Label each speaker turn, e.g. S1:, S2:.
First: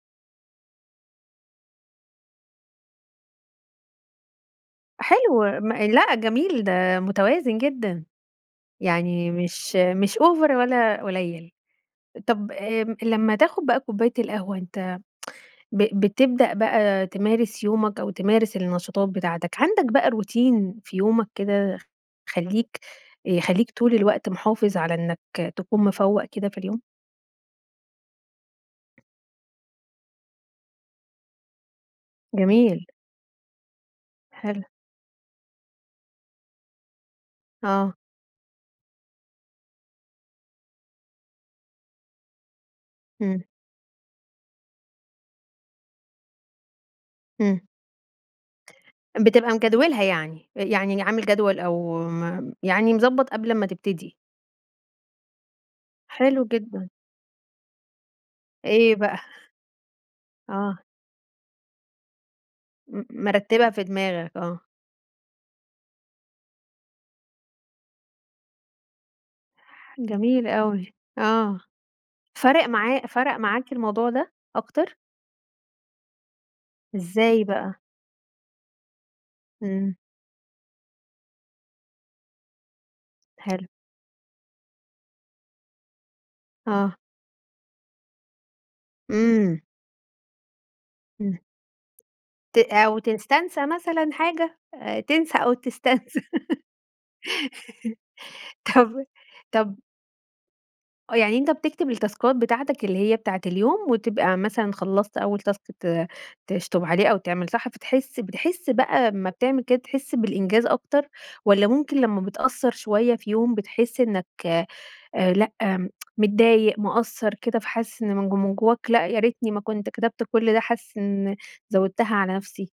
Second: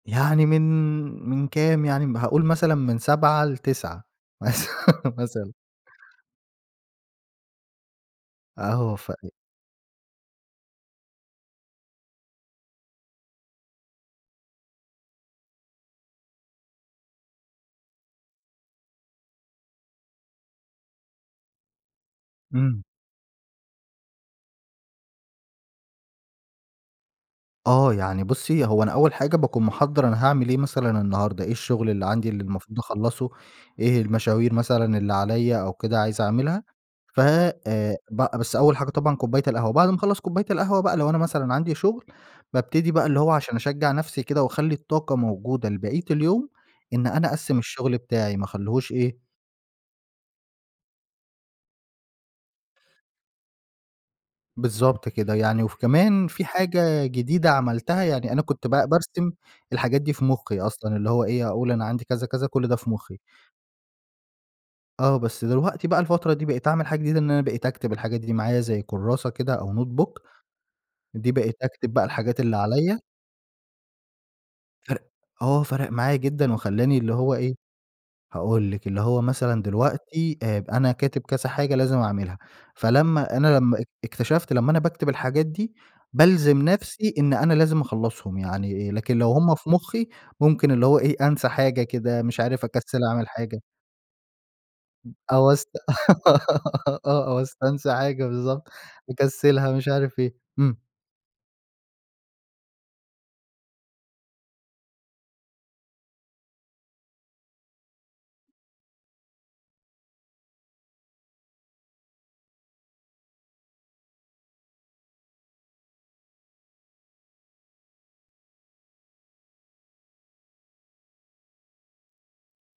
S1: يعني من من كام، يعني هاقول مثلًا من 07:00 ل09:00 مث
S2: حلو،
S1: مثلًا.
S2: م لأ، جميل، ده متوازن جدًا.
S1: آه، ف إ
S2: يعني مش مش أوڤر ولا قليل. طَب، آمم، لمّا تاخد بَقى كوباية القهوة، أنت ب بتبدأ بَقى تمارس يومك أو تمارس النشاطات بتاعتك، عندك بَقى روتين في يومك كده خليك
S1: إمم.
S2: يخليك طول الوقت محافظ على إنك تكون مفوق كده في اليوم؟
S1: آه، يعني بُصي، هو أنا أول حاجة باكون مِحَضَّر أنا هاعمل إيه مثلًا النهاردة؟ إيه الشغل اللي عندي اللي المفروض
S2: جميل.
S1: أخلصه؟ إيه المشاوير
S2: حلو.
S1: مثلًا اللي عليَّ أو كده، عايز أعملها؟ ف
S2: آه.
S1: آآ، ب بس أول حاجة طبعًا كوباية القهوة، بعد ما أخلص كوباية القهوة بَقى لو أنا مثلًا عندي شغل، بابتدي بَقى اللي هو
S2: إمم.
S1: عشان أشجع نفسي كده وأخلي الطاقة موجودة لبقية اليوم، إن أنا أَقَسِّم
S2: إمم.
S1: الشغل بتاعي، ما أخليهوش إيه
S2: بتبقى مجدولها يعني؟ أ يعني عامل جدول أو م يعني مضبط قبل أمَّا تبتدي.
S1: بالضبط كده، يعني وف كمان
S2: حلو
S1: في
S2: جدًا.
S1: حاجة جديدة عملتها، يعني أنا كنت ب
S2: إيه بَقى؟
S1: بارسم الحاجات دي في مخي
S2: آه.
S1: أصلًا، اللي هو إيه، أقول أنا عندي كذا كذا كل ده في
S2: م
S1: مخي.
S2: مرتبها في دماغك آه.
S1: آه، بس دلوقتي بَقى الفترة دي بقيت أعمل حاجة جديدة، إن أنا بقيت أكتب الحاجات دي معايا زي كراسة كده أو notebook،
S2: جميل أوي.
S1: دي بقيت
S2: آه،
S1: أكتب بَقى الحاجات اللي
S2: فَرَق
S1: عليَّ.
S2: معا فَرَق معاك الموضوع ده أكتر؟
S1: فَرَق آه، فَرَق معايا جدًا وخلاني اللي هو
S2: إزاي
S1: إيه،
S2: بَقى؟
S1: هاقول لِك، اللي هو مثلًا
S2: إمم.
S1: دلوقتي آآ، أنا كاتب كذا حاجة لازم أعملها، فلمّا أنا
S2: حلو.
S1: لمّا اك إكتشفت لمّا أنا باكتب الحاجات دي بالزم
S2: آه.
S1: نفسي إن أنا لازم أخلصهم، يعني لكن لو هُم
S2: إمم.
S1: في مخي ممكن اللي هو إيه،
S2: إمم.
S1: أنسى حاجة كده، مش
S2: ت
S1: عارف
S2: أو
S1: أكَسِّل أعمل حاجة.
S2: تستنسى مثلًا حاجة آآ، تنسى
S1: أو
S2: أو
S1: أست
S2: تستنسى.
S1: آه، أو أستنسى حاجة بالضبط.
S2: طَب
S1: مكسلها
S2: طَب
S1: مش عارف إيه، إمم.
S2: آه، يعني أنت بتكتب التاسكات بتاعتك اللي هي بتاعة اليوم وتبقى مثلًا خلصت أول تاسك ت تشطب عليه أو تعمل صح، فتحس بتحس بَقى أما بتعمل كده، تحس بالإنجاز أكتر والّا ممكن لمّا بتقصر شوية في يوم بتحس إنك آآ، لأ، متضايق، مقصر كده، فحاسس إن من ج من جواك لأ، يا ريتني ما كنت كتبت كل ده، حاسس إن زودتها على نفسي؟